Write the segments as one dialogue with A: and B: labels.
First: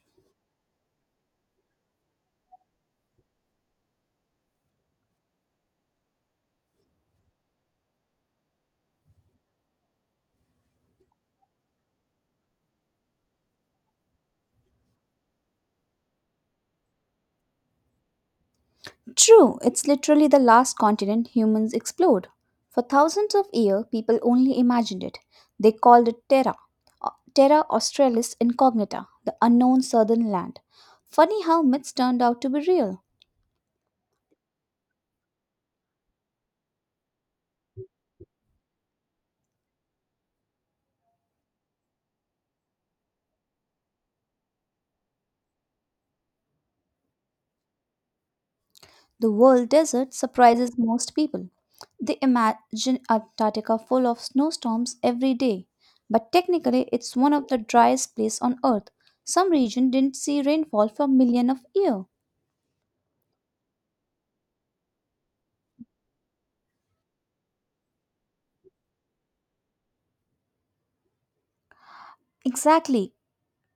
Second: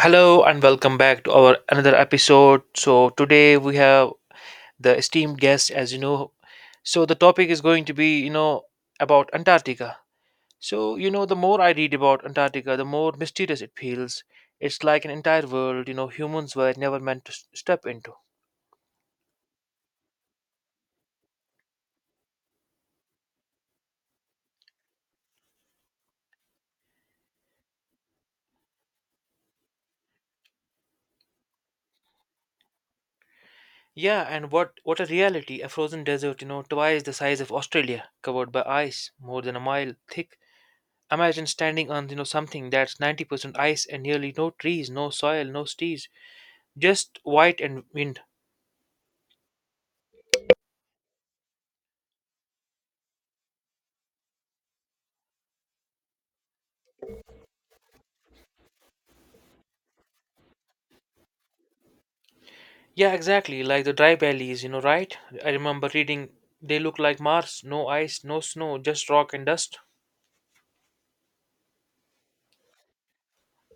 A: Hello and welcome back to our another episode. So today we have the esteemed guest, as you know. So the topic is going to be, about Antarctica. The more I read about Antarctica, the more mysterious it feels. It's like an entire world, humans were never meant to step into.
B: True, it's literally the last continent humans explored. For thousands of years, people only imagined it. They called it Terra Australis Incognita, the unknown southern land. Funny how myths turned out to be real.
A: Yeah, and what a reality! A frozen desert, twice the size of Australia, covered by ice, more than a mile thick. Imagine standing on, something that's 90% ice and nearly no trees, no soil, no trees, just white and wind.
B: The world desert surprises most people. They imagine Antarctica full of snowstorms every day, but technically it's one of the driest places on earth. Some region didn't see rainfall for millions of years.
A: Yeah, exactly, like the dry valleys, right? I remember reading they look like Mars, no ice, no snow, just rock and dust.
B: Exactly.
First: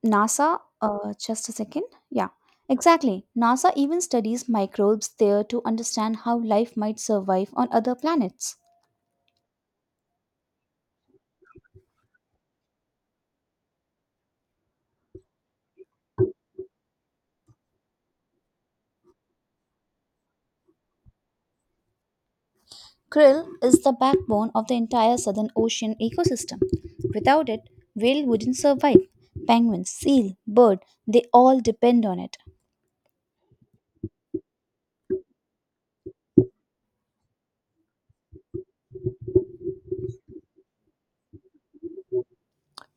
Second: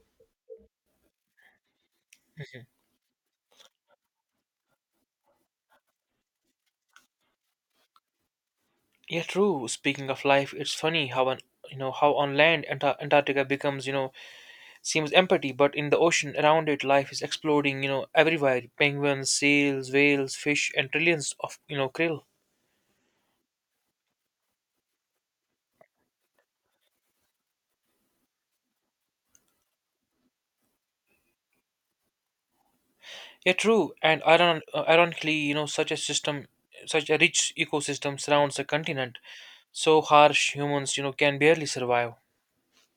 B: NASA, just a second. Yeah, exactly. NASA even studies microbes there to understand how life might survive on other planets.
A: Yeah, true. Speaking of life, it's funny how on how on land Antarctica becomes, seems empty, but in the ocean around it, life is exploding. You know everywhere: penguins, seals, whales, fish, and trillions of, krill.
B: Krill is the backbone of the entire Southern Ocean ecosystem. Without it, whale wouldn't survive. Penguin, seal, bird, they all depend on it.
A: Yeah, true. And ironically, such a system, such a rich ecosystem surrounds the continent, so harsh humans, can barely survive.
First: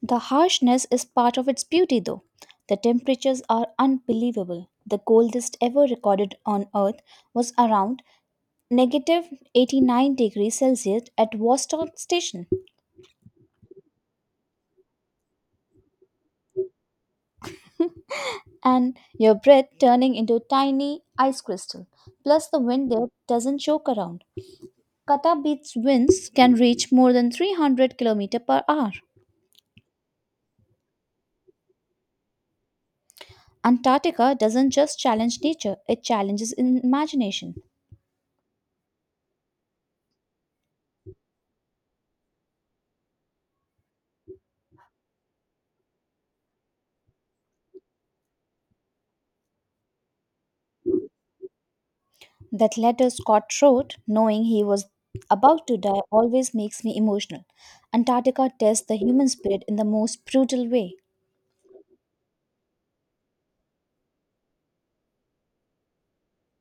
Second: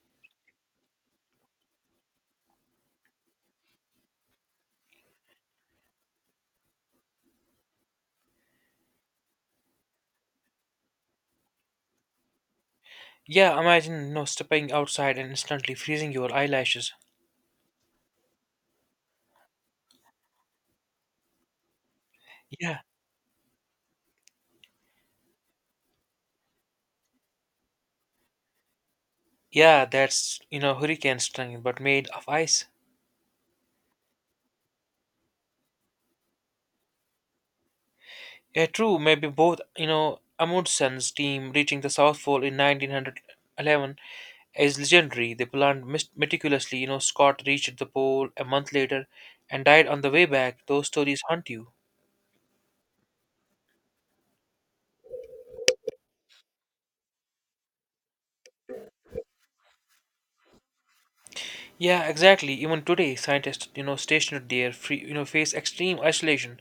B: The harshness is part of its beauty, though. The temperatures are unbelievable. The coldest ever recorded on Earth was around negative 89 degrees Celsius at Vostok station,
A: Yeah, imagine, stepping outside and instantly freezing your eyelashes.
B: and your breath turning into tiny ice crystal. Plus, the
A: Yeah,
B: wind there doesn't joke around. Qatar Beach's winds can reach more than 300 km per hour.
A: yeah, that's, hurricane strength, but made of ice.
B: Antarctica doesn't just challenge nature, it challenges in imagination.
A: Yeah, true. Maybe both, Amundsen's team reaching the South Pole in 1911 is legendary. They planned meticulously. You know, Scott reached the pole a month later and died on the way back. Those stories haunt you.
B: That letter Scott wrote, knowing he was about to die, always makes me emotional. Antarctica tests the human spirit in the most brutal way.
A: Yeah, exactly. Even today, scientists, stationed there, free, face extreme isolation.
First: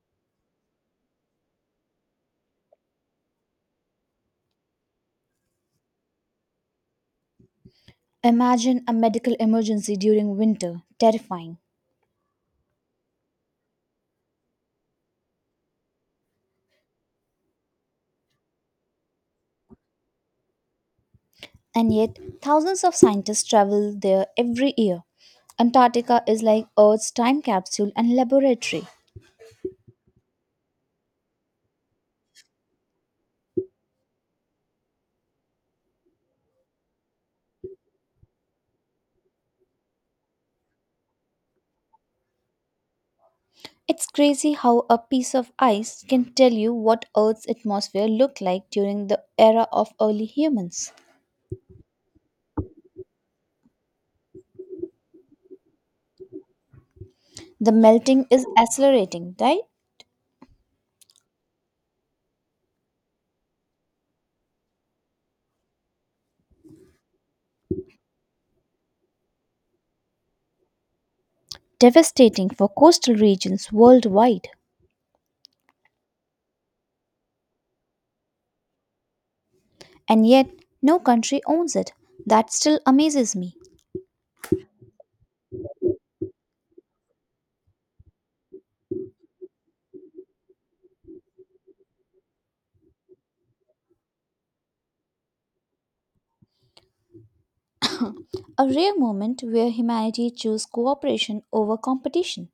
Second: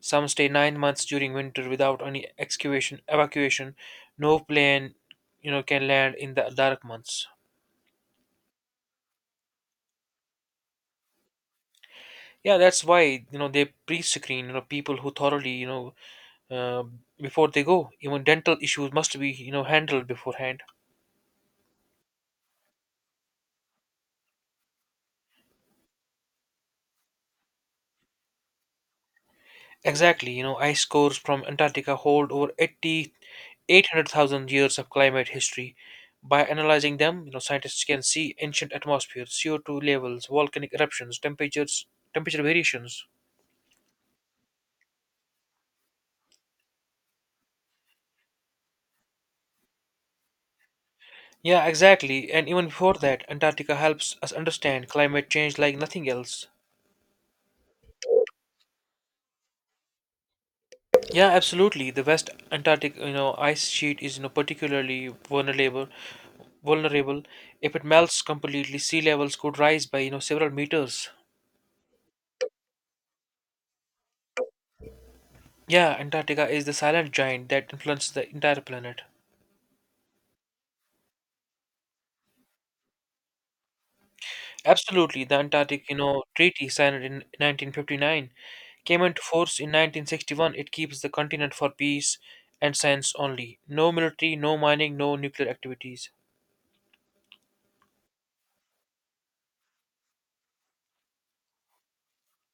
A: Some stay 9 months during winter without any excavation, evacuation. No plane, can land in the dark months.
B: Imagine a medical emergency during winter, terrifying.
A: Yeah, that's why they pre-screen people who thoroughly uh, before they go. Even dental issues must be handled beforehand.
B: And yet, thousands of scientists travel there every year. Antarctica is like Earth's time capsule and laboratory.
A: Exactly, ice cores from Antarctica hold over 80, 800,000 years of climate history. By analyzing them, scientists can see ancient atmospheres, CO2 levels, volcanic eruptions, temperatures, temperature variations.
B: It's crazy how a piece of ice can tell you what Earth's atmosphere looked like during the era of early humans.
A: Yeah, exactly. And even before that, Antarctica helps us understand climate change like nothing else.
B: The melting is accelerating, right?
A: Yeah, absolutely. The West Antarctic, ice sheet is, particularly vulnerable. Vulnerable. If it melts completely, sea levels could rise by, several meters.
B: Devastating for coastal regions worldwide.
A: Yeah, Antarctica is the silent giant that influences the entire planet.
B: And yet, no country owns it. That still amazes me.
A: Absolutely, the Antarctic, treaty signed in 1959 came into force in 1961. It keeps the continent for peace and science only. No military, no mining, no nuclear activities.
B: A rare moment where humanity chose cooperation over competition.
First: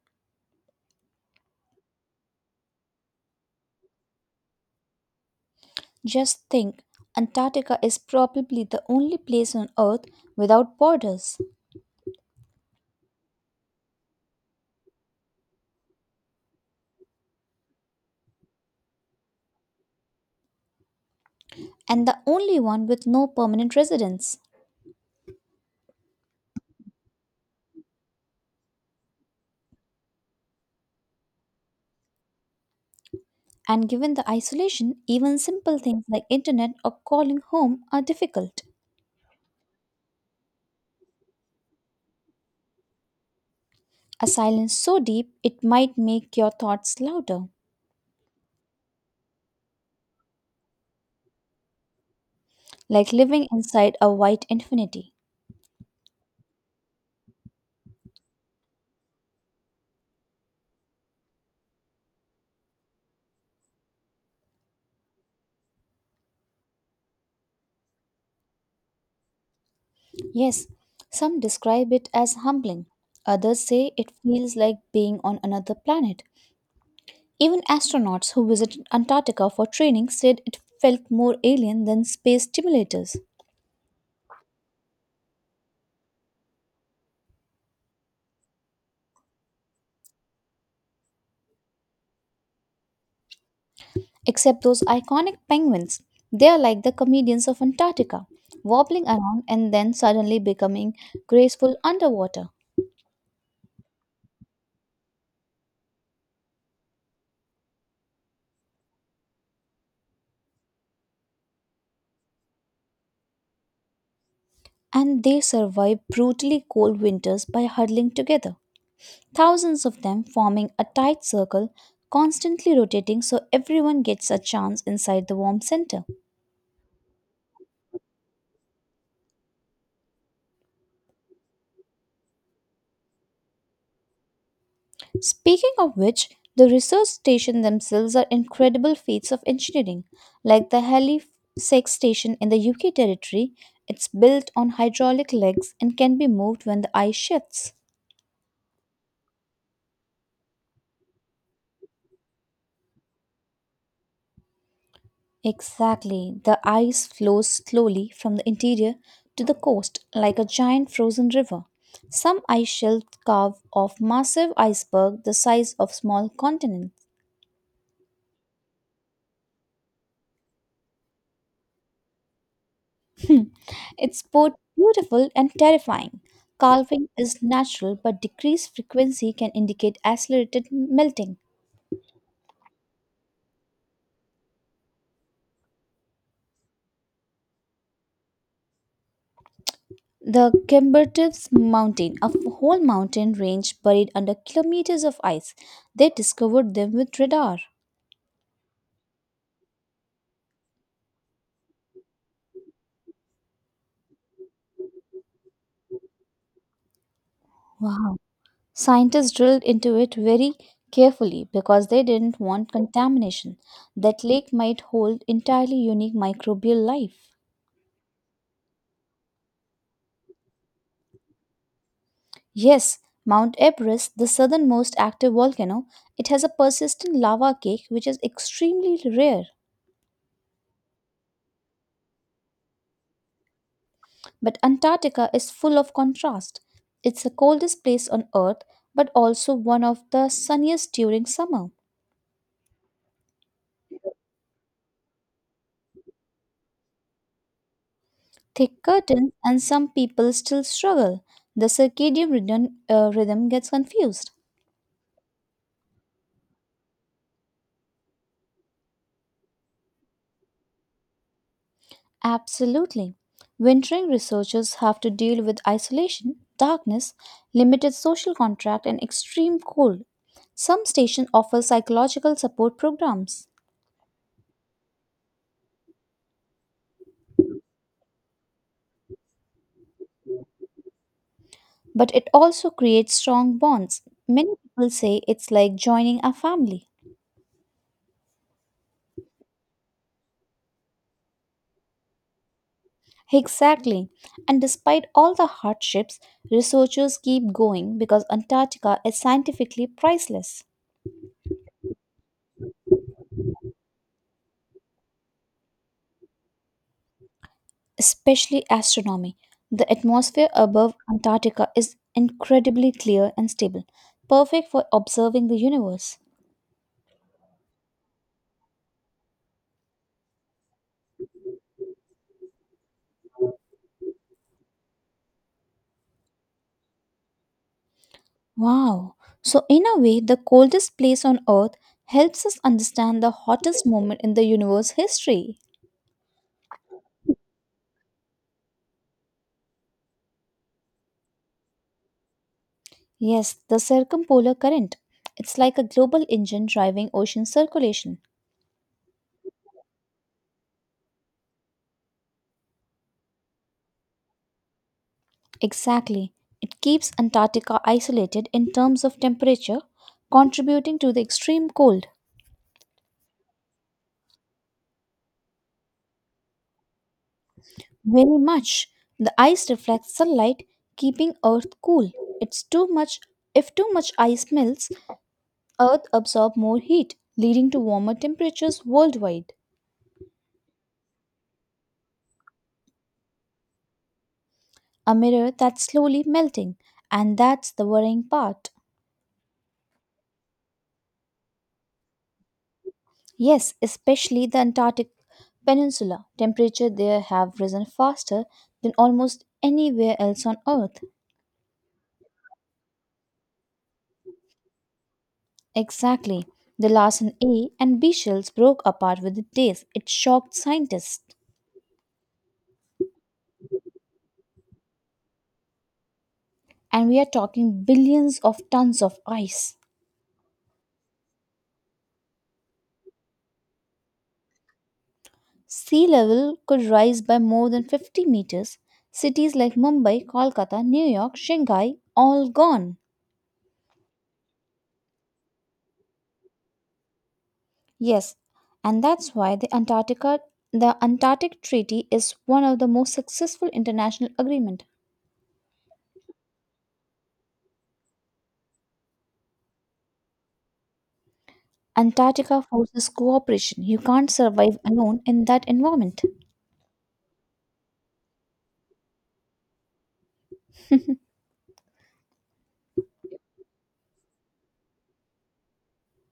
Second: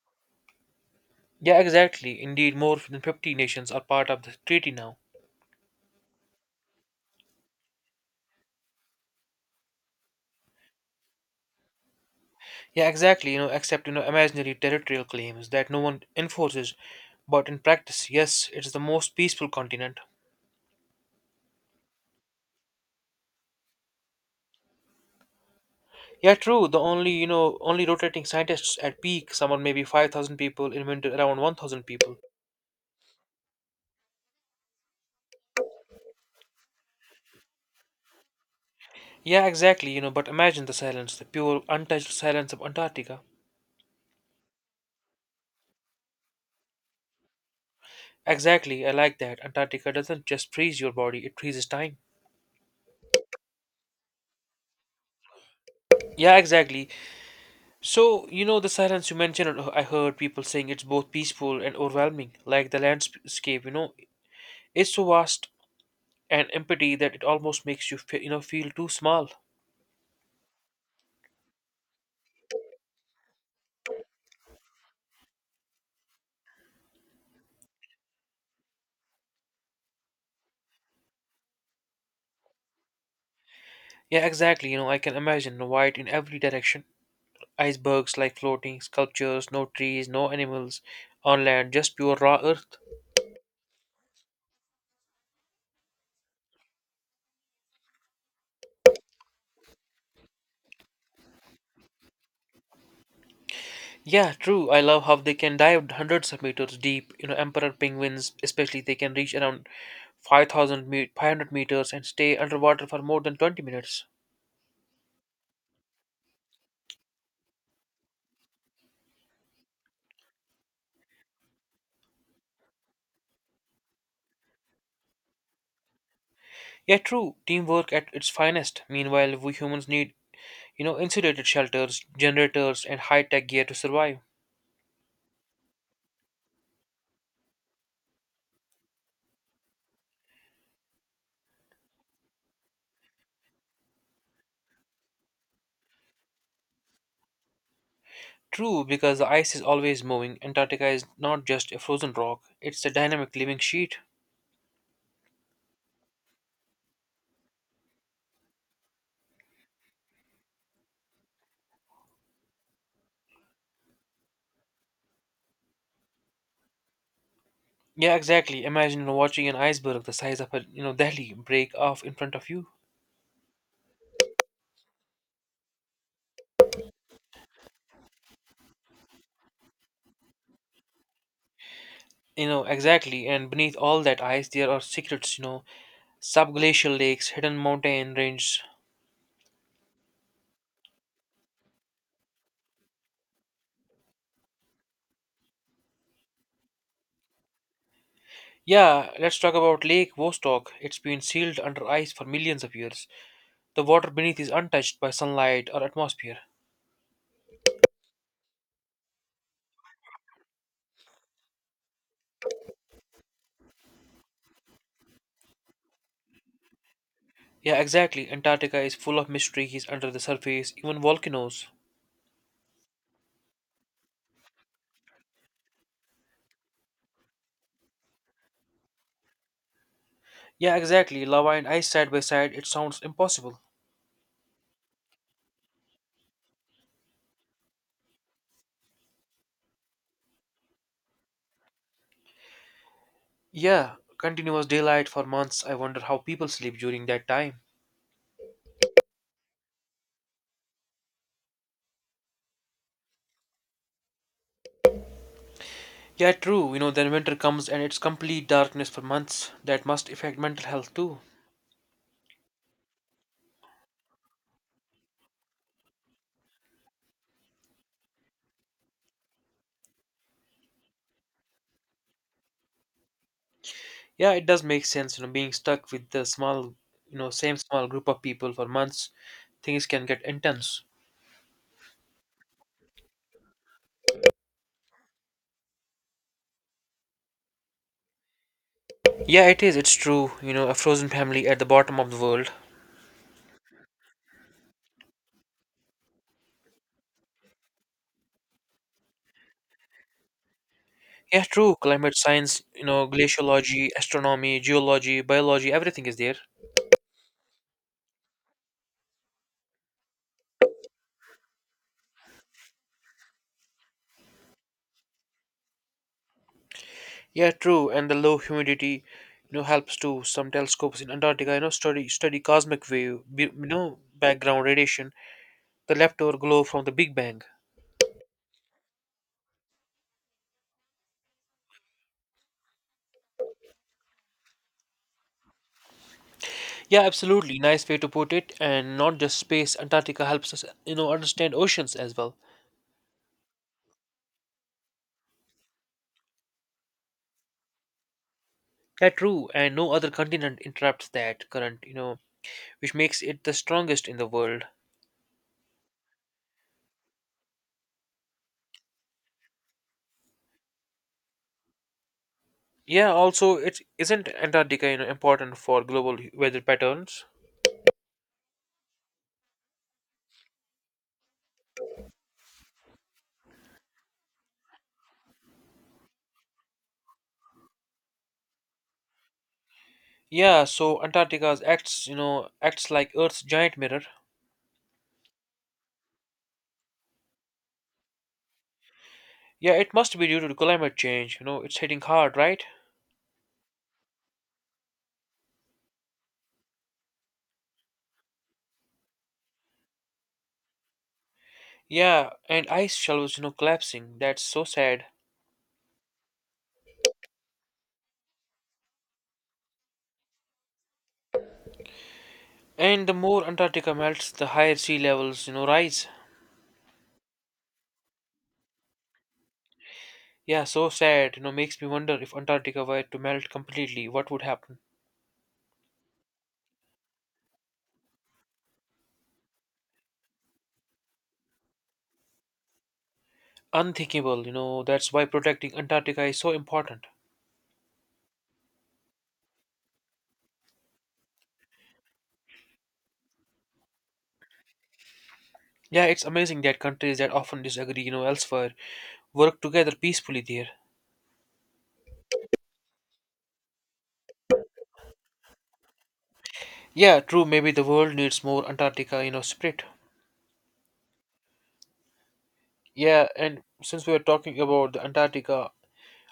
A: Yeah, exactly. Indeed, more than 50 nations are part of the treaty now.
B: Just think, Antarctica is probably the only place on Earth without borders,
A: Yeah, exactly. Except, imaginary territorial claims that no one enforces, but in practice, yes, it's the most peaceful continent.
B: and the only one with no permanent residents.
A: Yeah, true. The only, only rotating scientists at peak, someone maybe 5,000 people in winter, around 1,000 people.
B: And given the isolation, even simple things like internet or calling home are difficult.
A: Yeah, exactly. But imagine the silence, the pure, untouched silence of Antarctica.
B: A silence so deep it might make your thoughts louder,
A: Exactly, I like that. Antarctica doesn't just freeze your body; it freezes time.
B: like living inside a white infinity.
A: Yeah, exactly. So, the silence you mentioned, I heard people saying it's both peaceful and overwhelming, like the landscape, it's so vast and empty that it almost makes you fe- you know feel too small.
B: Yes, some describe it as humbling. Others say it feels like being on another planet. Even astronauts who visited Antarctica for training said it felt more alien than space stimulators.
A: Yeah, exactly. I can imagine white in every direction. Icebergs like floating sculptures, no trees, no animals on land, just pure raw earth.
B: Except those iconic penguins. They are like the comedians of Antarctica, wobbling around and then suddenly becoming graceful underwater.
A: Yeah, true. I love how they can dive hundreds of meters deep. You know, emperor penguins, especially, they can reach around 500 meters and stay underwater for more than 20 minutes.
B: And they survive brutally cold winters by huddling together, thousands of them forming a tight circle, constantly rotating so everyone gets a chance inside the warm center.
A: Yeah, true. Teamwork at its finest. Meanwhile, we humans need, insulated shelters, generators, and high tech gear to survive.
B: Speaking of which, the research stations themselves are incredible feats of engineering. Like the Halifax station in the UK territory, it's built on hydraulic legs and can be moved when the ice shifts.
A: True, because the ice is always moving, Antarctica is not just a frozen rock, it's a dynamic living sheet.
B: Exactly. The ice flows slowly from the interior to the coast like a giant frozen river. Some ice shelves carve off massive icebergs the size of small continents.
A: Yeah, exactly. Imagine watching an iceberg the size of a Delhi break off in front of you.
B: It's both beautiful and terrifying. Carving is natural, but decreased frequency can indicate accelerated melting.
A: Exactly, and beneath all that ice there are secrets, subglacial lakes, hidden mountain ranges.
B: The Kimbertips Mountain, whole mountain range buried under kilometers of ice, they discovered them with radar.
A: Yeah, let's talk about Lake Vostok. It's been sealed under ice for millions of years. The water beneath is untouched by sunlight or atmosphere.
B: Wow. Scientists drilled into it very carefully because they didn't want contamination. That lake might hold entirely unique microbial life.
A: Yeah, exactly. Antarctica is full of mysteries under the surface, even volcanoes.
B: Yes, Mount Everest, the southernmost active volcano, it has a persistent lava cake which is extremely rare.
A: Yeah, exactly. Lava and ice side by side, it sounds impossible.
B: But Antarctica is full of contrast. It's the coldest place on Earth, but also one of the sunniest during summer.
A: Yeah, continuous daylight for months. I wonder how people sleep during that time.
B: Thick curtains, and some people still struggle. The circadian rhythm gets confused.
A: Yeah, true. Then winter comes and it's complete darkness for months. That must affect mental health too.
B: Absolutely. Wintering researchers have to deal with isolation, darkness, limited social contact, and extreme cold. Some stations offer psychological support programs,
A: Yeah, it does make sense. Being stuck with the small, same small group of people for months, things can get intense.
B: but it also creates strong bonds. Many people say it's like joining a family.
A: Yeah, it is. It's true. A frozen family at the bottom of the world.
B: Exactly. And despite all the hardships, researchers keep going because Antarctica is scientifically priceless,
A: Yeah, true. Climate science, glaciology, astronomy, geology, biology, everything is there.
B: especially astronomy. The atmosphere above Antarctica is incredibly clear and stable, perfect for observing the universe.
A: Yeah, true. And the low humidity, helps too. Some telescopes in Antarctica, study cosmic wave, background radiation, the leftover glow from the Big Bang.
B: Wow! So, in a way, the coldest place on Earth helps us understand the hottest moment in the universe history.
A: Yeah, absolutely. Nice way to put it. And not just space. Antarctica helps us, understand oceans as well.
B: Yes, the circumpolar current. It's like a global engine driving ocean circulation.
A: Yeah, true. And no other continent interrupts that current, which makes it the strongest in the world.
B: Exactly. It keeps Antarctica isolated in terms of temperature, contributing to the extreme cold.
A: Yeah, also, it isn't Antarctica, important for global weather patterns.
B: Very much. The ice reflects sunlight, keeping Earth cool. It's too much if too much ice melts, Earth absorbs more heat, leading to warmer temperatures worldwide.
A: Yeah, so Antarctica's acts, acts like Earth's giant mirror.
B: A mirror that's slowly melting, and that's the worrying part.
A: Yeah, it must be due to climate change. You know, it's hitting hard, right?
B: Yes, especially the Antarctic Peninsula. Temperature there have risen faster than almost anywhere else on Earth.
A: Yeah, and ice shelves, collapsing. That's so sad.
B: Exactly. The Larsen A and B shells broke apart within days. It shocked scientists,
A: And the more Antarctica melts, the higher sea levels, rise.
B: and we are talking billions of tons of ice.
A: Yeah, so sad. Makes me wonder if Antarctica were to melt completely, what would happen?
B: Sea level could rise by more than 50 meters. Cities like Mumbai, Kolkata, New York, Shanghai, all gone.
A: Unthinkable, you know. That's why protecting Antarctica is so important.
B: Yes, and that's why the Antarctic Treaty is one of the most successful international agreement.
A: Yeah, it's amazing that countries that often disagree, elsewhere work together peacefully there.
B: Antarctica forces cooperation. You can't survive alone in that environment.
A: Yeah, true, maybe the world needs more Antarctica, spirit. Yeah, and since we are talking about the Antarctica,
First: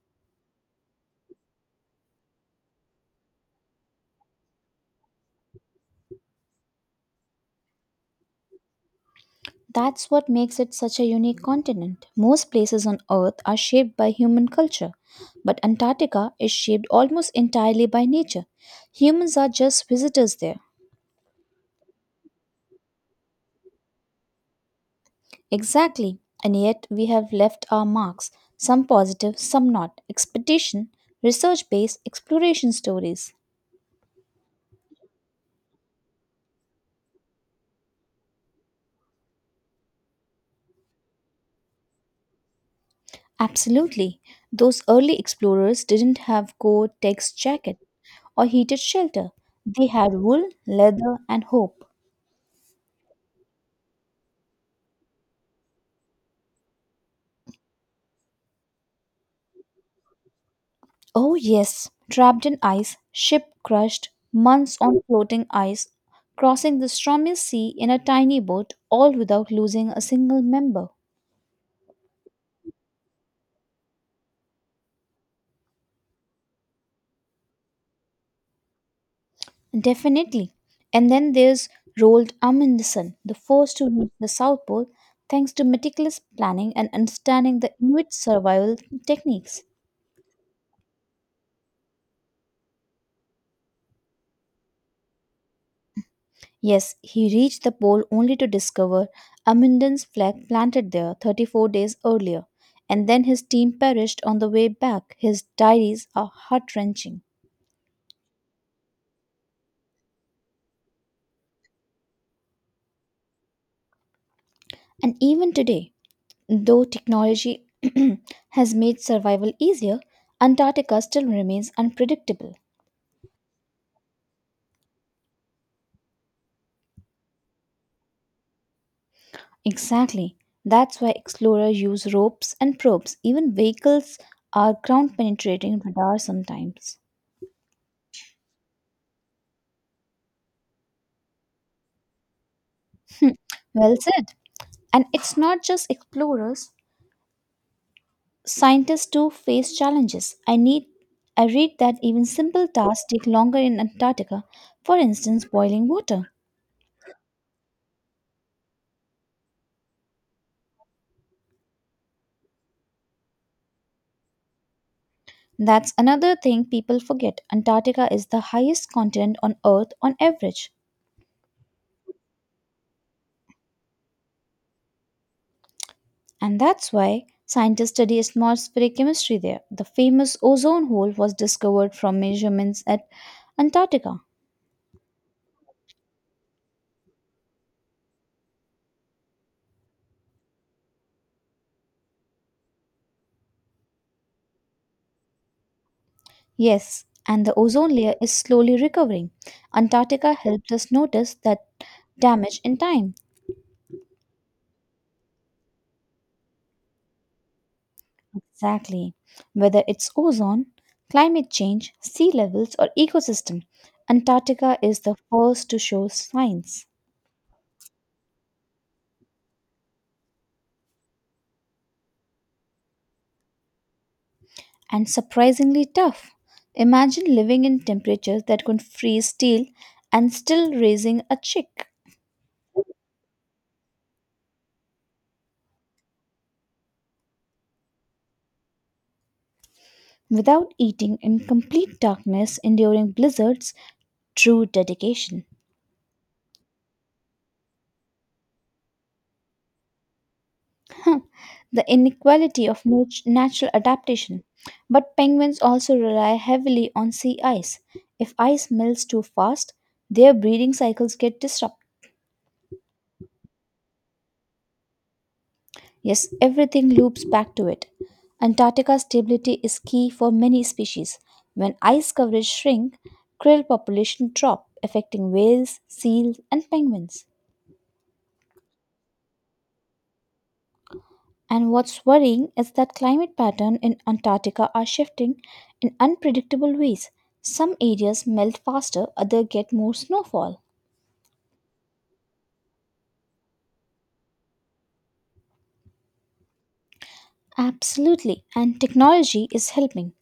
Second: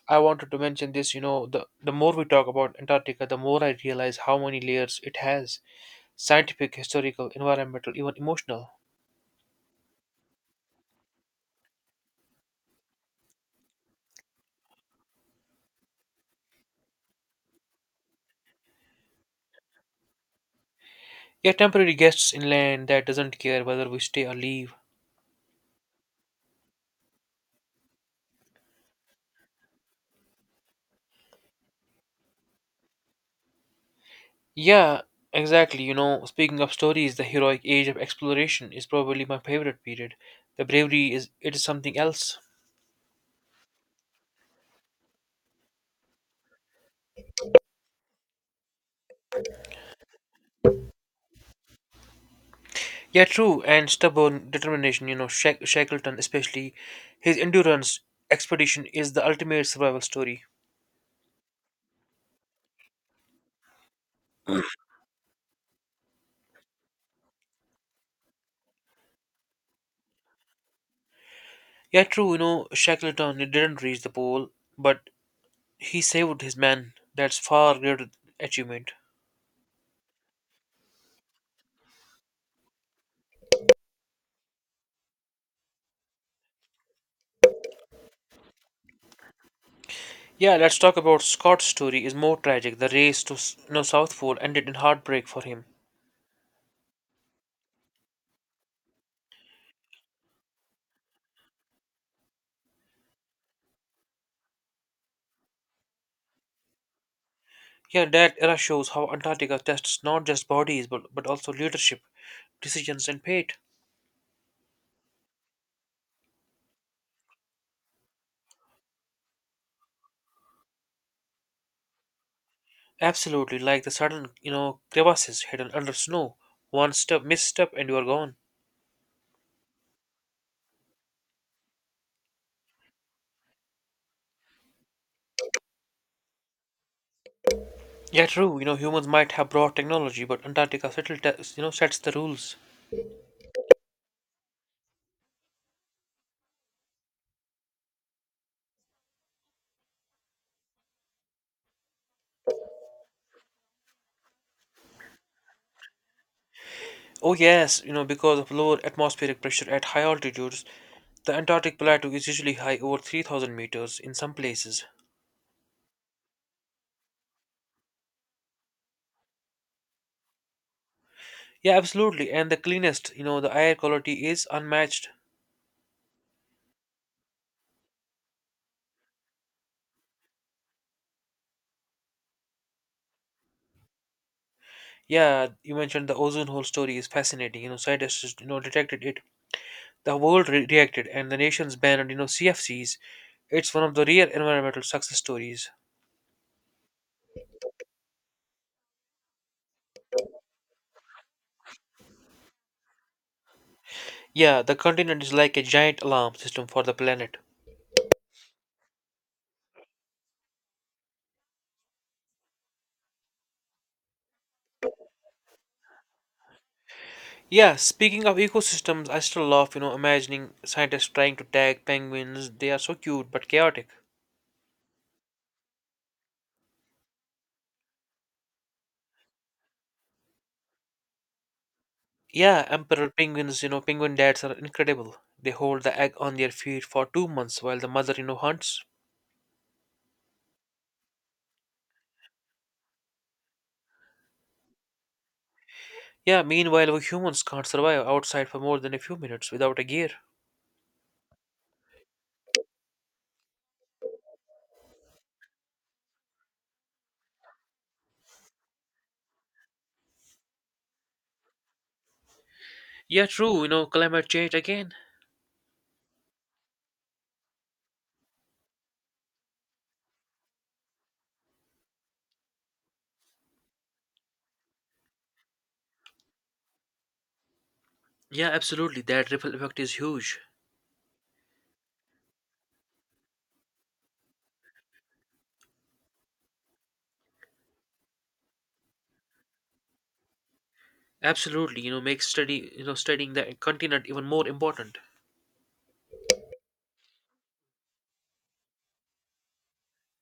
A: I wanted to mention this, you know, the more we talk about Antarctica, the more I realize how many layers it has. Scientific, historical, environmental, even emotional.
B: That's what makes it such a unique continent. Most places on Earth are shaped by human culture, but Antarctica is shaped almost entirely by nature. Humans are just visitors there.
A: Yeah, temporary guests inland that doesn't care whether we stay or leave.
B: Exactly, and yet we have left our marks, some positive, some not. Expedition, research based exploration stories.
A: Yeah, exactly. Speaking of stories, the heroic age of exploration is probably my favorite period. The bravery is it is something else.
B: Absolutely, those early explorers didn't have Gore Tex jacket or heated shelter, they had wool, leather, and hope.
A: Yeah, true, and stubborn determination. You know, Shackleton, especially his endurance expedition, is the ultimate survival story.
B: Oh, yes, trapped in ice, ship crushed, months on floating ice, crossing the stormy sea in a tiny boat, all without losing a single member.
A: Yeah, true. You know, Shackleton he didn't reach the pole, but he saved his man. That's far greater achievement.
B: Definitely. And then there's Roald Amundsen, the first to reach the South Pole thanks to meticulous planning and understanding the Inuit survival techniques.
A: Yeah, let's talk about Scott's story. Is more tragic. The race to South Pole ended in heartbreak for him.
B: Yes, he reached the pole only to discover Amundsen's flag planted there 34 days earlier, and then his team perished on the way back. His diaries are heart wrenching.
A: Yeah, that era shows how Antarctica tests not just bodies but also leadership, decisions, and fate.
B: And even today, though technology has made survival easier, Antarctica still remains unpredictable.
A: Absolutely, like the sudden, crevasses hidden under snow. One step, misstep, and you are gone.
B: Exactly. That's why explorers use ropes and probes. Even vehicles are ground penetrating radar sometimes.
A: Yeah, true. Humans might have brought technology, but Antarctica still, sets the rules.
B: Well said. And it's not just explorers. Scientists too face challenges. I read that even simple tasks take longer in Antarctica, for instance, boiling water.
A: Oh yes, because of lower atmospheric pressure at high altitudes, the Antarctic plateau is usually high over 3,000 meters in some places.
B: That's another thing people forget. Antarctica is the highest continent on Earth on average,
A: Yeah, absolutely. And the cleanest, the air quality is unmatched.
B: and that's why scientists study atmospheric chemistry there. The famous ozone hole was discovered from measurements at Antarctica.
A: Yeah, you mentioned the ozone hole story is fascinating. You know, scientists detected it. The world reacted, and the nations banned CFCs. It's one of the rare environmental success stories.
B: Yes, and the ozone layer is slowly recovering. Antarctica helped us notice that damage in time.
A: Yeah, the continent is like a giant alarm system for the planet.
B: Exactly. Whether it's ozone, climate change, sea levels, or ecosystem, Antarctica is the first to show signs.
A: Yeah, speaking of ecosystems, I still love imagining scientists trying to tag penguins. They are so cute but chaotic.
B: And surprisingly tough. Imagine living in temperatures that could freeze steel and still raising a chick.
A: Yeah, emperor penguins. You know, penguin dads are incredible. They hold the egg on their feet for 2 months while the mother hunts.
B: Without eating in complete darkness, enduring blizzards, true dedication.
A: Yeah, meanwhile, we humans can't survive outside for more than a few minutes without a gear.
B: The inequality of natural adaptation. But penguins also rely heavily on sea ice. If ice melts too fast, their breeding cycles get disrupted.
A: Yeah, true, climate change again.
B: Yes, everything loops back to it. Antarctica's stability is key for many species. When ice coverage shrink, krill population drop, affecting whales, seals, and penguins.
A: Yeah, absolutely, that ripple effect is huge.
B: And what's worrying is that climate patterns in Antarctica are shifting in unpredictable ways. Some areas melt faster, others get more snowfall.
A: Absolutely, you know, makes study, you know, studying the continent even more important.
B: Absolutely, and technology is helping.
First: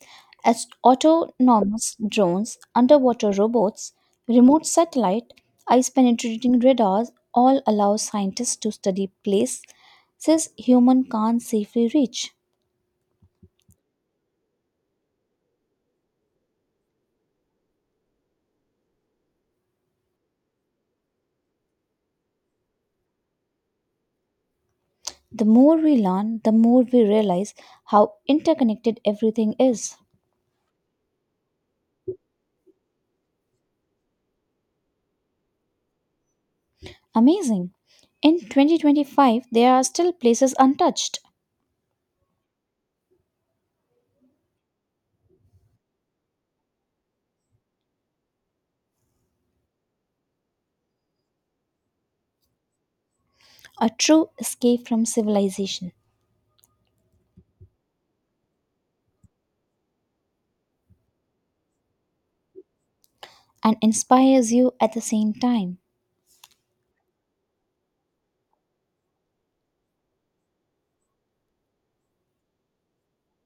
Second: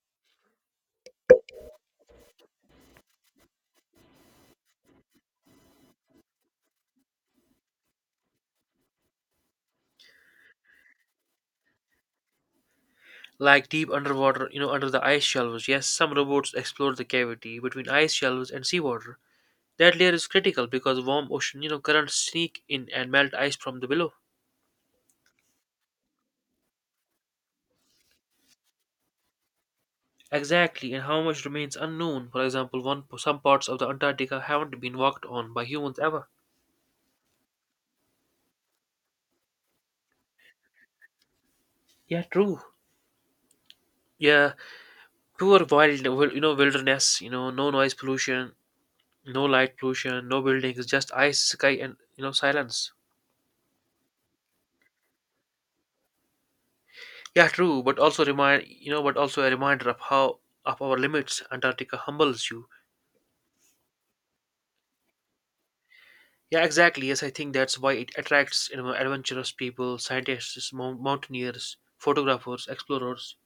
B: As autonomous drones, underwater robots, remote satellite, ice penetrating radars all allow scientists to study places human can't safely reach.
A: Like deep underwater, under the ice shelves. Yes, some robots explore the cavity between ice shelves and seawater. That layer is critical because warm ocean, currents sneak in and melt ice from the below.
B: The more we learn, the more we realize how interconnected everything is.
A: Exactly, and how much remains unknown. For example, one some parts of the Antarctica haven't been walked on by humans ever.
B: Amazing. In 2025, there are still places untouched,
A: Yeah, true. Yeah, pure wild, wilderness. You know, no noise pollution, no light pollution, no buildings, just ice, sky, and, silence.
B: a true escape from civilization,
A: Yeah, true. But also a reminder of how of our limits. Antarctica humbles you.
B: and inspires you at the same time.
A: Yeah, exactly. Yes, I think that's why it attracts, adventurous people, scientists, mountaineers, photographers, explorers.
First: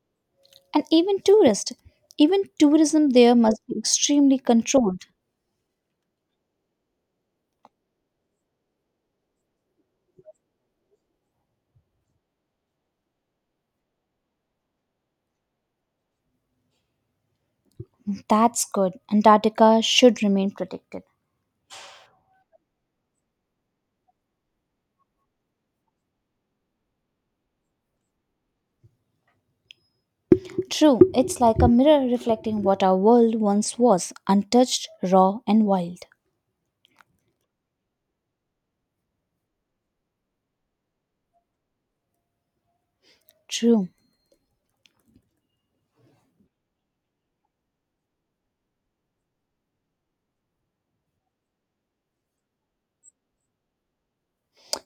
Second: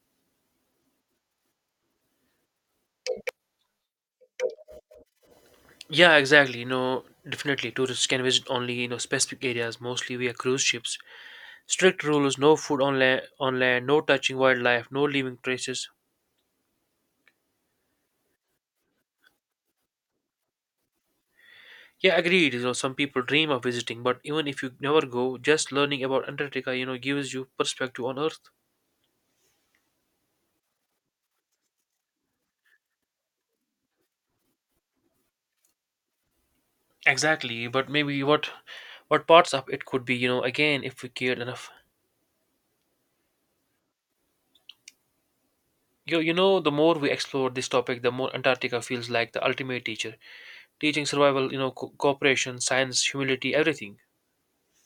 B: And even tourist, even tourism there must be extremely controlled.
A: Yeah, exactly. Definitely tourists can visit only specific areas. Mostly via cruise ships. Strict rules, no food on land, no touching wildlife, no leaving traces.
B: That's good. Antarctica should remain protected.
A: Yeah, agreed. Some people dream of visiting, but even if you never go, just learning about Antarctica, gives you perspective on Earth.
B: True, it's like a mirror reflecting what our world once was untouched, raw, and wild.
A: Exactly, but maybe what parts of it could be, again if we cared enough.
B: True,
A: The more we explore this topic, the more Antarctica feels like the ultimate teacher, teaching survival, cooperation, science, humility, everything.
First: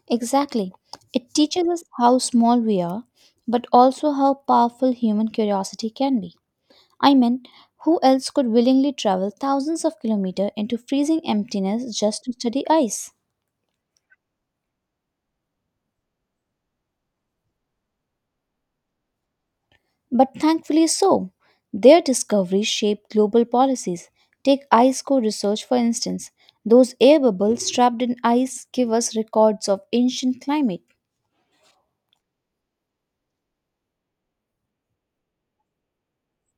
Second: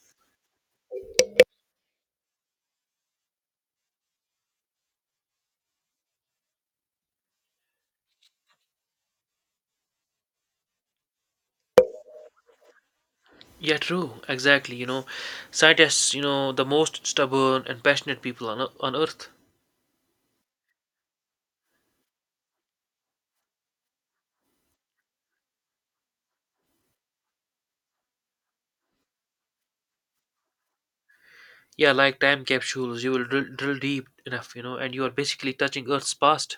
B: exactly. It teaches us how small we are, but also how powerful human curiosity can be. I mean, who else could willingly travel thousands of kilometers into freezing emptiness just to study ice?
A: Yeah, true, exactly. Scientists, the most stubborn and passionate people on Earth.
B: But thankfully so. Their discoveries shaped global policies. Take ice core research for instance. Those air bubbles trapped in ice give us records of ancient climate.
A: Yeah, like time capsules, you will drill deep enough, and you are basically touching Earth's past.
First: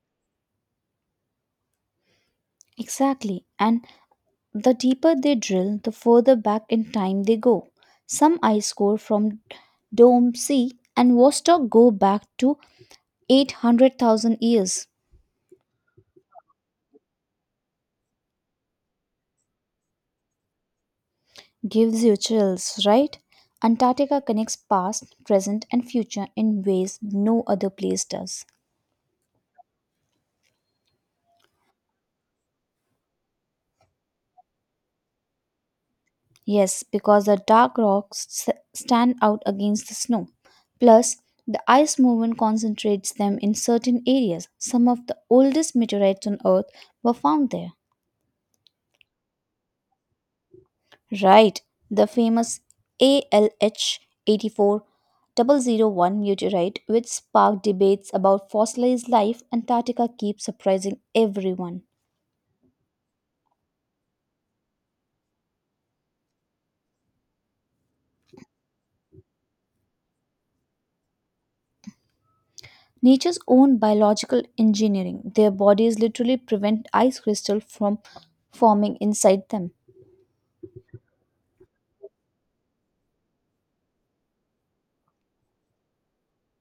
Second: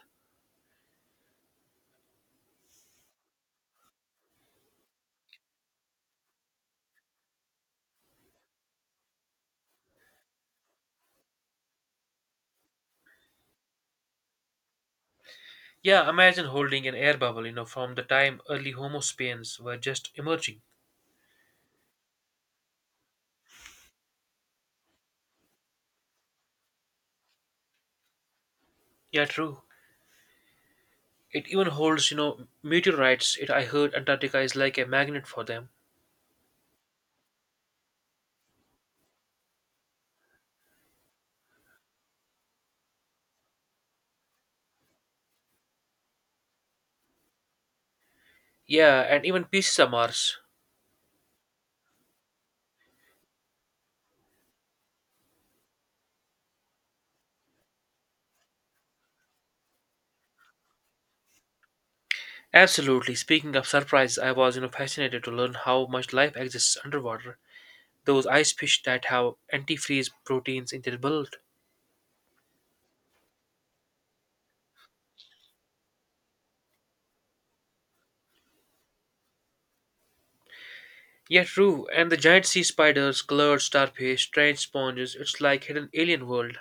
B: Exactly. And the deeper they drill, the further back in time they go. Some ice core from Dome C and Vostok go back to 800,000 years.
A: Yeah, imagine holding an air bubble, from the time early Homo sapiens were just emerging.
B: Gives you chills, right? Antarctica connects past, present, and future in ways no other place does.
A: Yeah, true. It even holds, meteorites. It I heard Antarctica is like a magnet for them.
B: Yes, because the dark rocks stand out against the snow. Plus, the ice movement concentrates them in certain areas. Some of the oldest meteorites on Earth were found there.
A: Yeah, and even pieces of Mars.
B: Right, the famous ALH 84 double 01 meteorite, which sparked debates about fossilized life, Antarctica keeps surprising everyone.
A: Absolutely. Speaking of surprise, I was, fascinated to learn how much life exists underwater. Those ice fish that have antifreeze proteins in their blood.
B: Nature's own biological engineering. Their bodies literally prevent ice crystal from forming inside them.
A: Yeah, true. And the giant sea spiders, colored starfish, strange sponges, it's like hidden alien world.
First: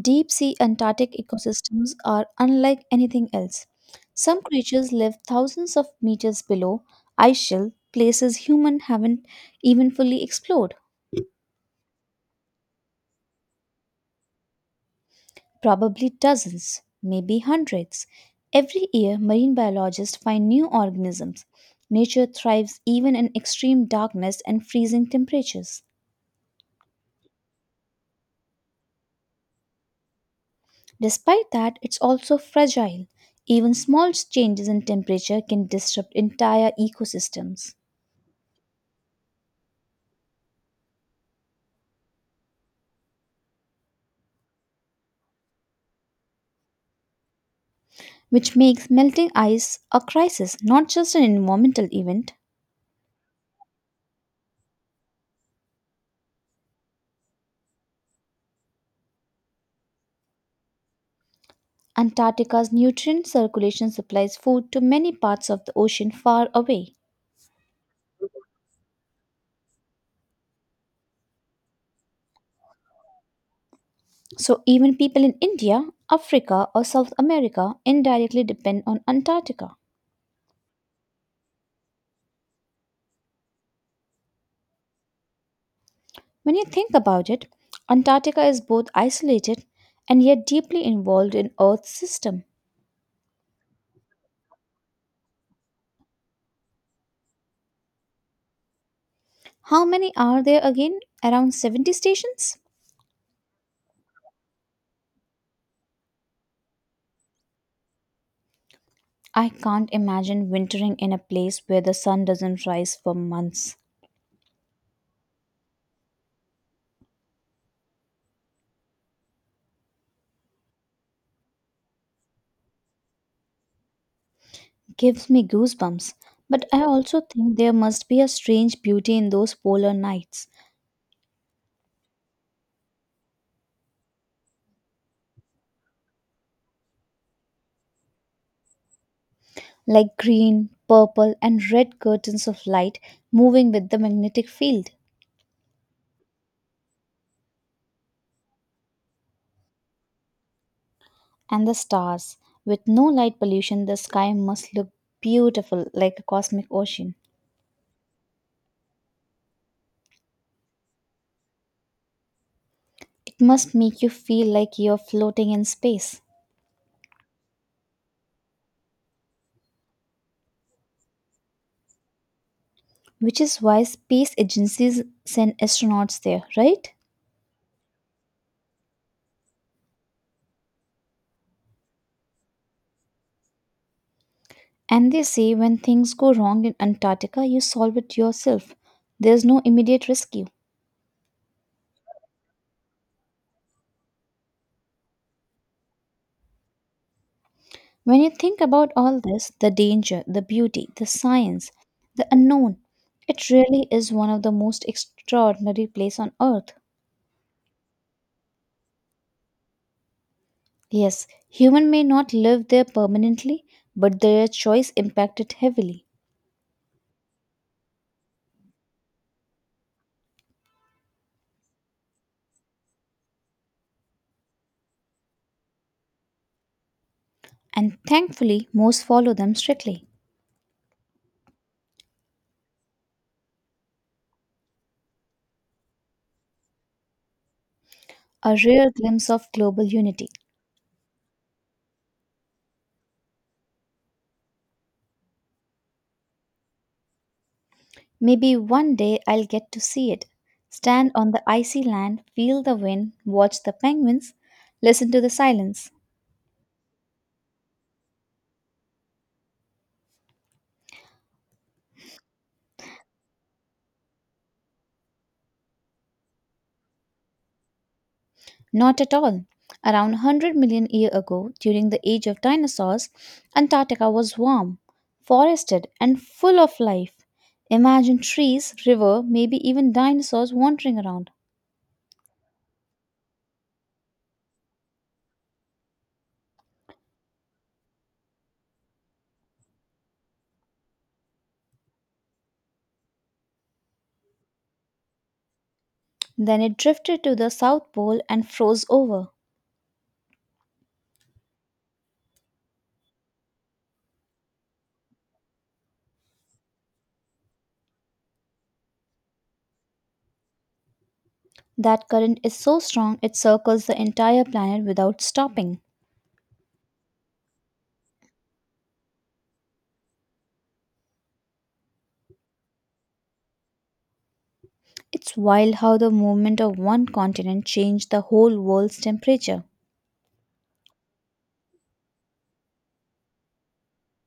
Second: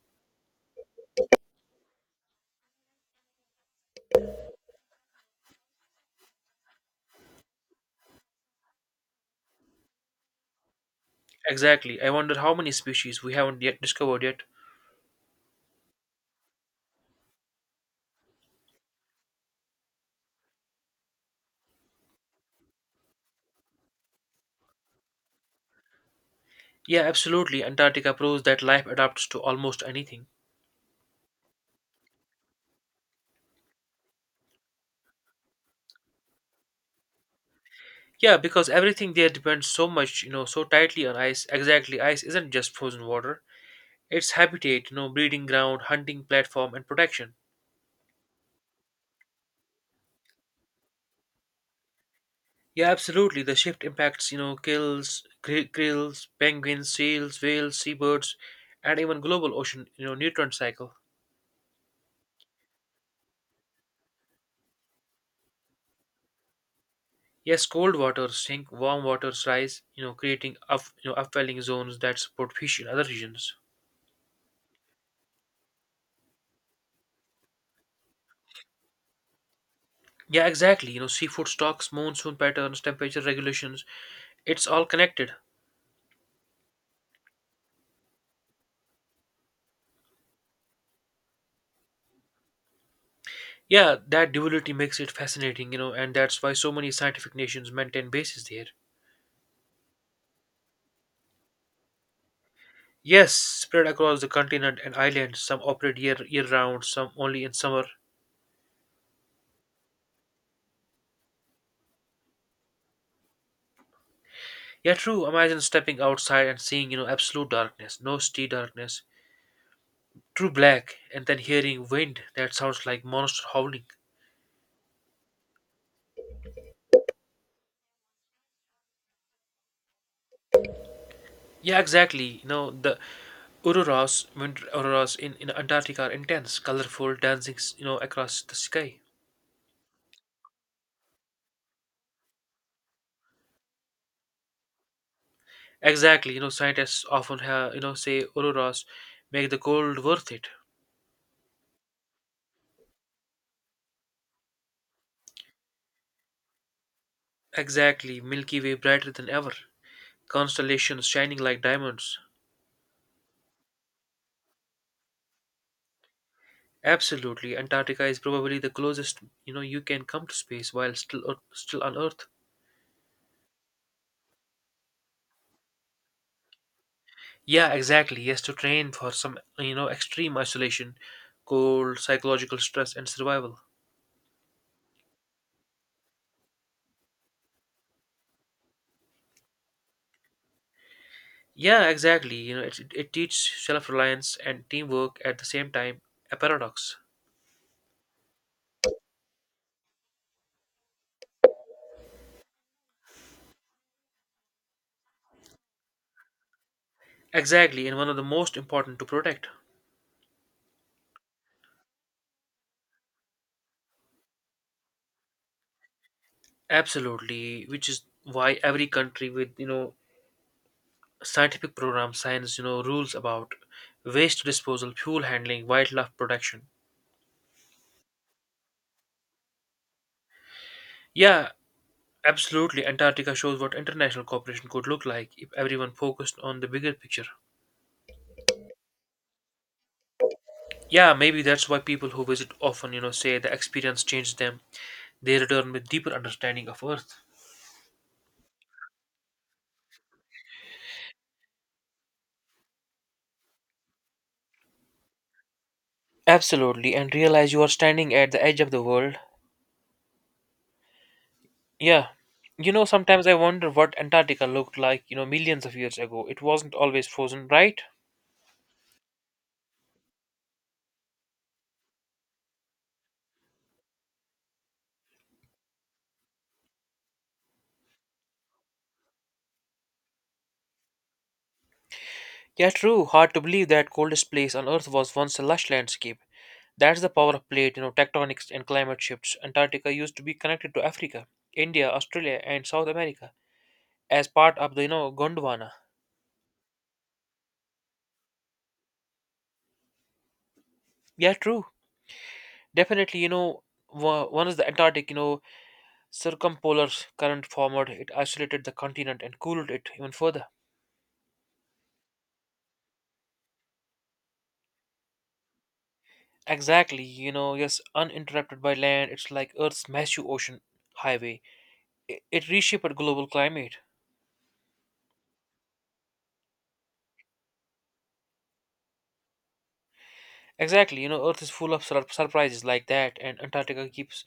B: Deep sea Antarctic ecosystems are unlike anything else. Some creatures live thousands of meters below ice shell, places humans haven't even fully explored,
A: Exactly. I wonder how many species we haven't yet discovered yet.
B: probably dozens, maybe hundreds. Every year, marine biologists find new organisms. Nature thrives even in extreme darkness and freezing temperatures.
A: Yeah, absolutely. Antarctica proves that life adapts to almost anything.
B: Despite that, it's also fragile. Even small changes in temperature can disrupt entire ecosystems,
A: Yeah, because everything there depends so much, so tightly on ice. Exactly. Ice isn't just frozen water. It's habitat, breeding ground, hunting platform and protection.
B: which makes melting ice a crisis, not just an environmental event.
A: Yeah, absolutely. The shift impacts, kills, grills, penguins, seals, whales, seabirds, and even global ocean, nutrient cycle.
B: Antarctica's nutrient circulation supplies food to many parts of the ocean far away.
A: Yes, cold waters sink, warm waters rise, creating upwelling zones that support fish in other regions.
B: So, even people in India, Africa, or South America indirectly depend on Antarctica.
A: Yeah, exactly. Seafood stocks, monsoon patterns, temperature regulations, it's all connected.
B: When you think about it, Antarctica is both isolated and yet deeply involved in Earth's system.
A: Yeah, that duality makes it fascinating, and that's why so many scientific nations maintain bases there.
B: How many are there again? Around 70 stations?
A: Yes, spread across the continent and islands, some operate year round, some only in summer.
B: I can't imagine wintering in a place where the sun doesn't rise for months.
A: Yeah, true. Imagine stepping outside and seeing, absolute darkness, no sea darkness, true black and then hearing wind that sounds like monster howling.
B: Gives me goosebumps. But I also think there must be a strange beauty in those polar nights,
A: Yeah, exactly. The auroras, winter auroras in Antarctica are intense, colorful, dancing across the sky.
B: like green, purple, and red curtains of light moving with the magnetic field.
A: Exactly. Scientists often have you know say auroras make the cold worth it.
B: And the stars. With no light pollution, the sky must look beautiful like a cosmic ocean.
A: Exactly, Milky Way brighter than ever, constellations shining like diamonds.
B: It must make you feel like you're floating in space.
A: Absolutely, Antarctica is probably the closest you can come to space while still on Earth.
B: Which is why space agencies send astronauts there, right?
A: Yeah, exactly. He has to train for some, extreme isolation, cold, psychological stress, and survival.
B: And they say when things go wrong in Antarctica, you solve it yourself. There's no immediate rescue.
A: Yeah, exactly. It teaches self-reliance and teamwork at the same time, a paradox.
B: When you think about all this the danger, the beauty, the science, the unknown it really is one of the most extraordinary place on earth.
A: Exactly, and one of the most important to protect.
B: Yes, human may not live there permanently, but their choice impacted heavily.
A: Absolutely, which is why every country with, scientific program signs rules about waste disposal, fuel handling, wildlife protection.
B: And thankfully, most follow them strictly.
A: Yeah, absolutely. Antarctica shows what international cooperation could look like if everyone focused on the bigger picture.
B: A rare glimpse of global unity.
A: Yeah, maybe that's why people who visit often, say the experience changed them. They return with deeper understanding of Earth.
B: Maybe one day I'll get to see it. Stand on the icy land, feel the wind, watch the penguins, listen to the silence.
A: Absolutely, and realize you are standing at the edge of the world. Yeah. Sometimes I wonder what Antarctica looked like, millions of years ago. It wasn't always frozen, right?
B: Not at all. Around 100 million years ago, during the age of dinosaurs, Antarctica was warm, forested, and full of life. Imagine trees, river, maybe even dinosaurs wandering around.
A: Yeah, true. Hard to believe that coldest place on Earth was once a lush landscape. That's the power of plate, tectonics and climate shifts. Antarctica used to be connected to Africa, India, Australia, and South America as part of the, Gondwana.
B: Then it drifted to the South Pole and froze over.
A: Yeah, true. Definitely, one is the Antarctic, circumpolar current formed, it isolated the continent and cooled it even further.
B: That current is so strong it circles the entire planet without stopping.
A: Exactly, yes, uninterrupted by land, it's like Earth's massive ocean highway. It reshaped global climate.
B: It's wild how the movement of one continent changed the whole world's temperature.
A: Exactly, Earth is full of surprises like that, and Antarctica keeps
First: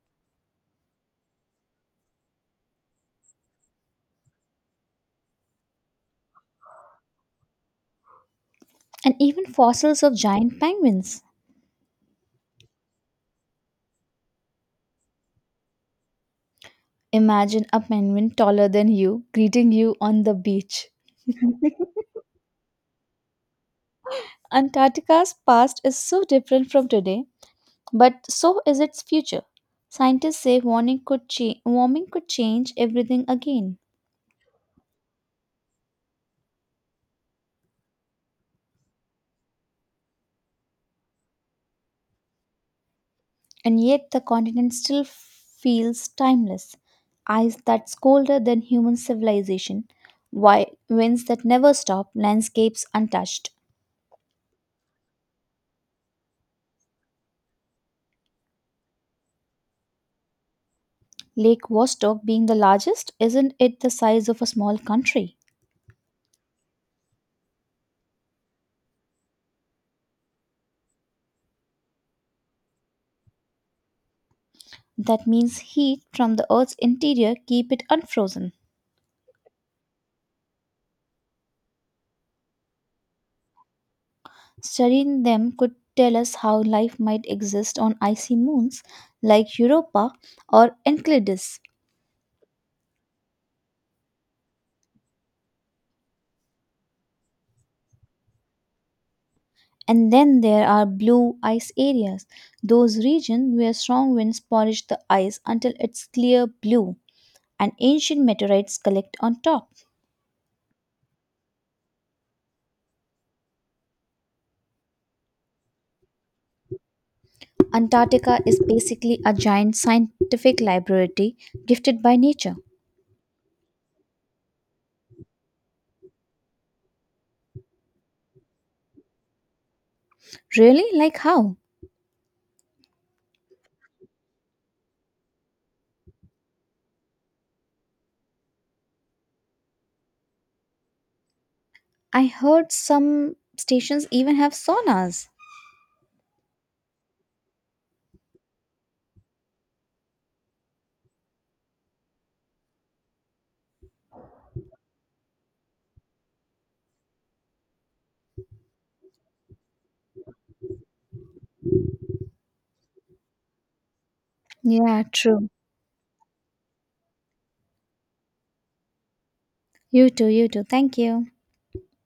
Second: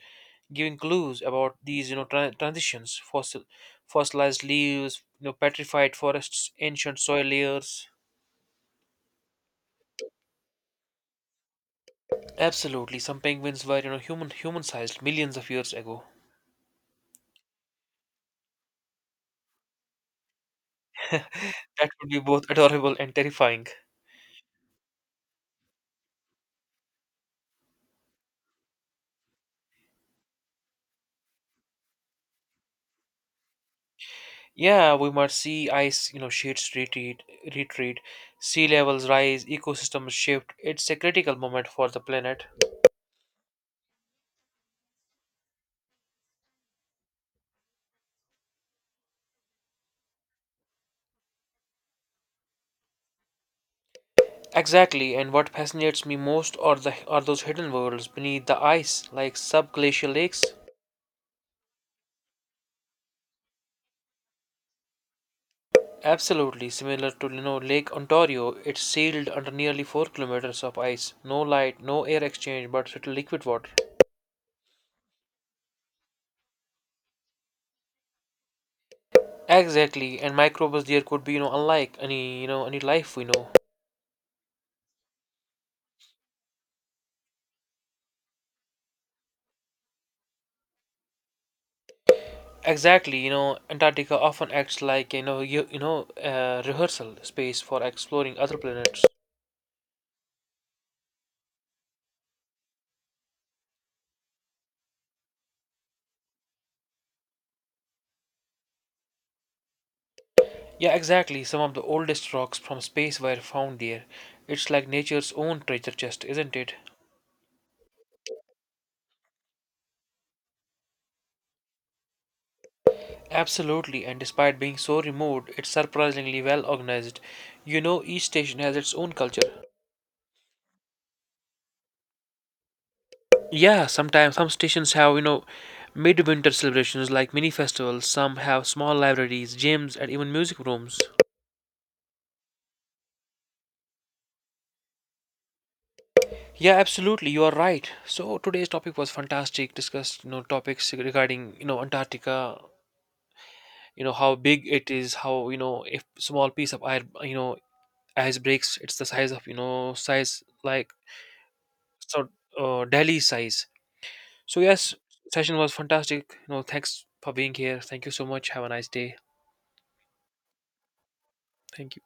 A: giving clues about these, transitions, fossilized leaves, petrified forests, ancient soil layers.
B: And even fossils of giant penguins.
A: Absolutely. Some penguins were, human-sized millions of years ago.
B: Imagine a penguin taller than you greeting you on the beach.
A: That would be both adorable and terrifying.
B: Antarctica's past is so different from today, but so is its future. Scientists say warming could change everything again.
A: Yeah, we might see ice, sheets retreat, sea levels rise, ecosystems shift. It's a critical moment for the planet.
B: And yet the continent still feels timeless. Eyes that's colder than human civilization, winds that never stop, landscapes untouched.
A: Exactly, and what fascinates me most are those hidden worlds beneath the ice, like subglacial lakes.
B: Lake Vostok being the largest, isn't it the size of a small country?
A: Absolutely, similar to Lake Ontario, it's sealed under nearly 4 km of ice. No light, no air exchange, but little liquid water.
B: That means heat from the Earth's interior keep it unfrozen.
A: Exactly, and microbes there could be, unlike any life we know.
B: Studying them could tell us how life might exist on icy moons like Europa or Enceladus.
A: Exactly, Antarctica often acts like, rehearsal space for exploring other planets.
B: And then there are blue ice areas, those regions where strong winds polish the ice until it's clear blue and ancient meteorites collect on top.
A: Yeah, exactly. Some of the oldest rocks from space were found there. It's like nature's own treasure chest, isn't it?
B: Antarctica is basically a giant scientific laboratory gifted by nature.
A: Absolutely, and despite being so remote, it's surprisingly well organized. Each station has its own culture.
B: Really? Like how?
A: Yeah, sometimes some stations have, midwinter celebrations like mini festivals, some have small libraries, gyms, and even music rooms.
B: I heard some stations even have saunas.
A: Yeah, absolutely, you are right. So today's topic was fantastic. Discussed, topics regarding, Antarctica, how big it is, how, if small piece of ice ice breaks, it's the size of, size like so Delhi size. So yes,
B: Yeah, true.
A: session was fantastic. Thanks for being here. Thank you so much. Have a nice day.
B: You too, you too. Thank you.
A: Thank you.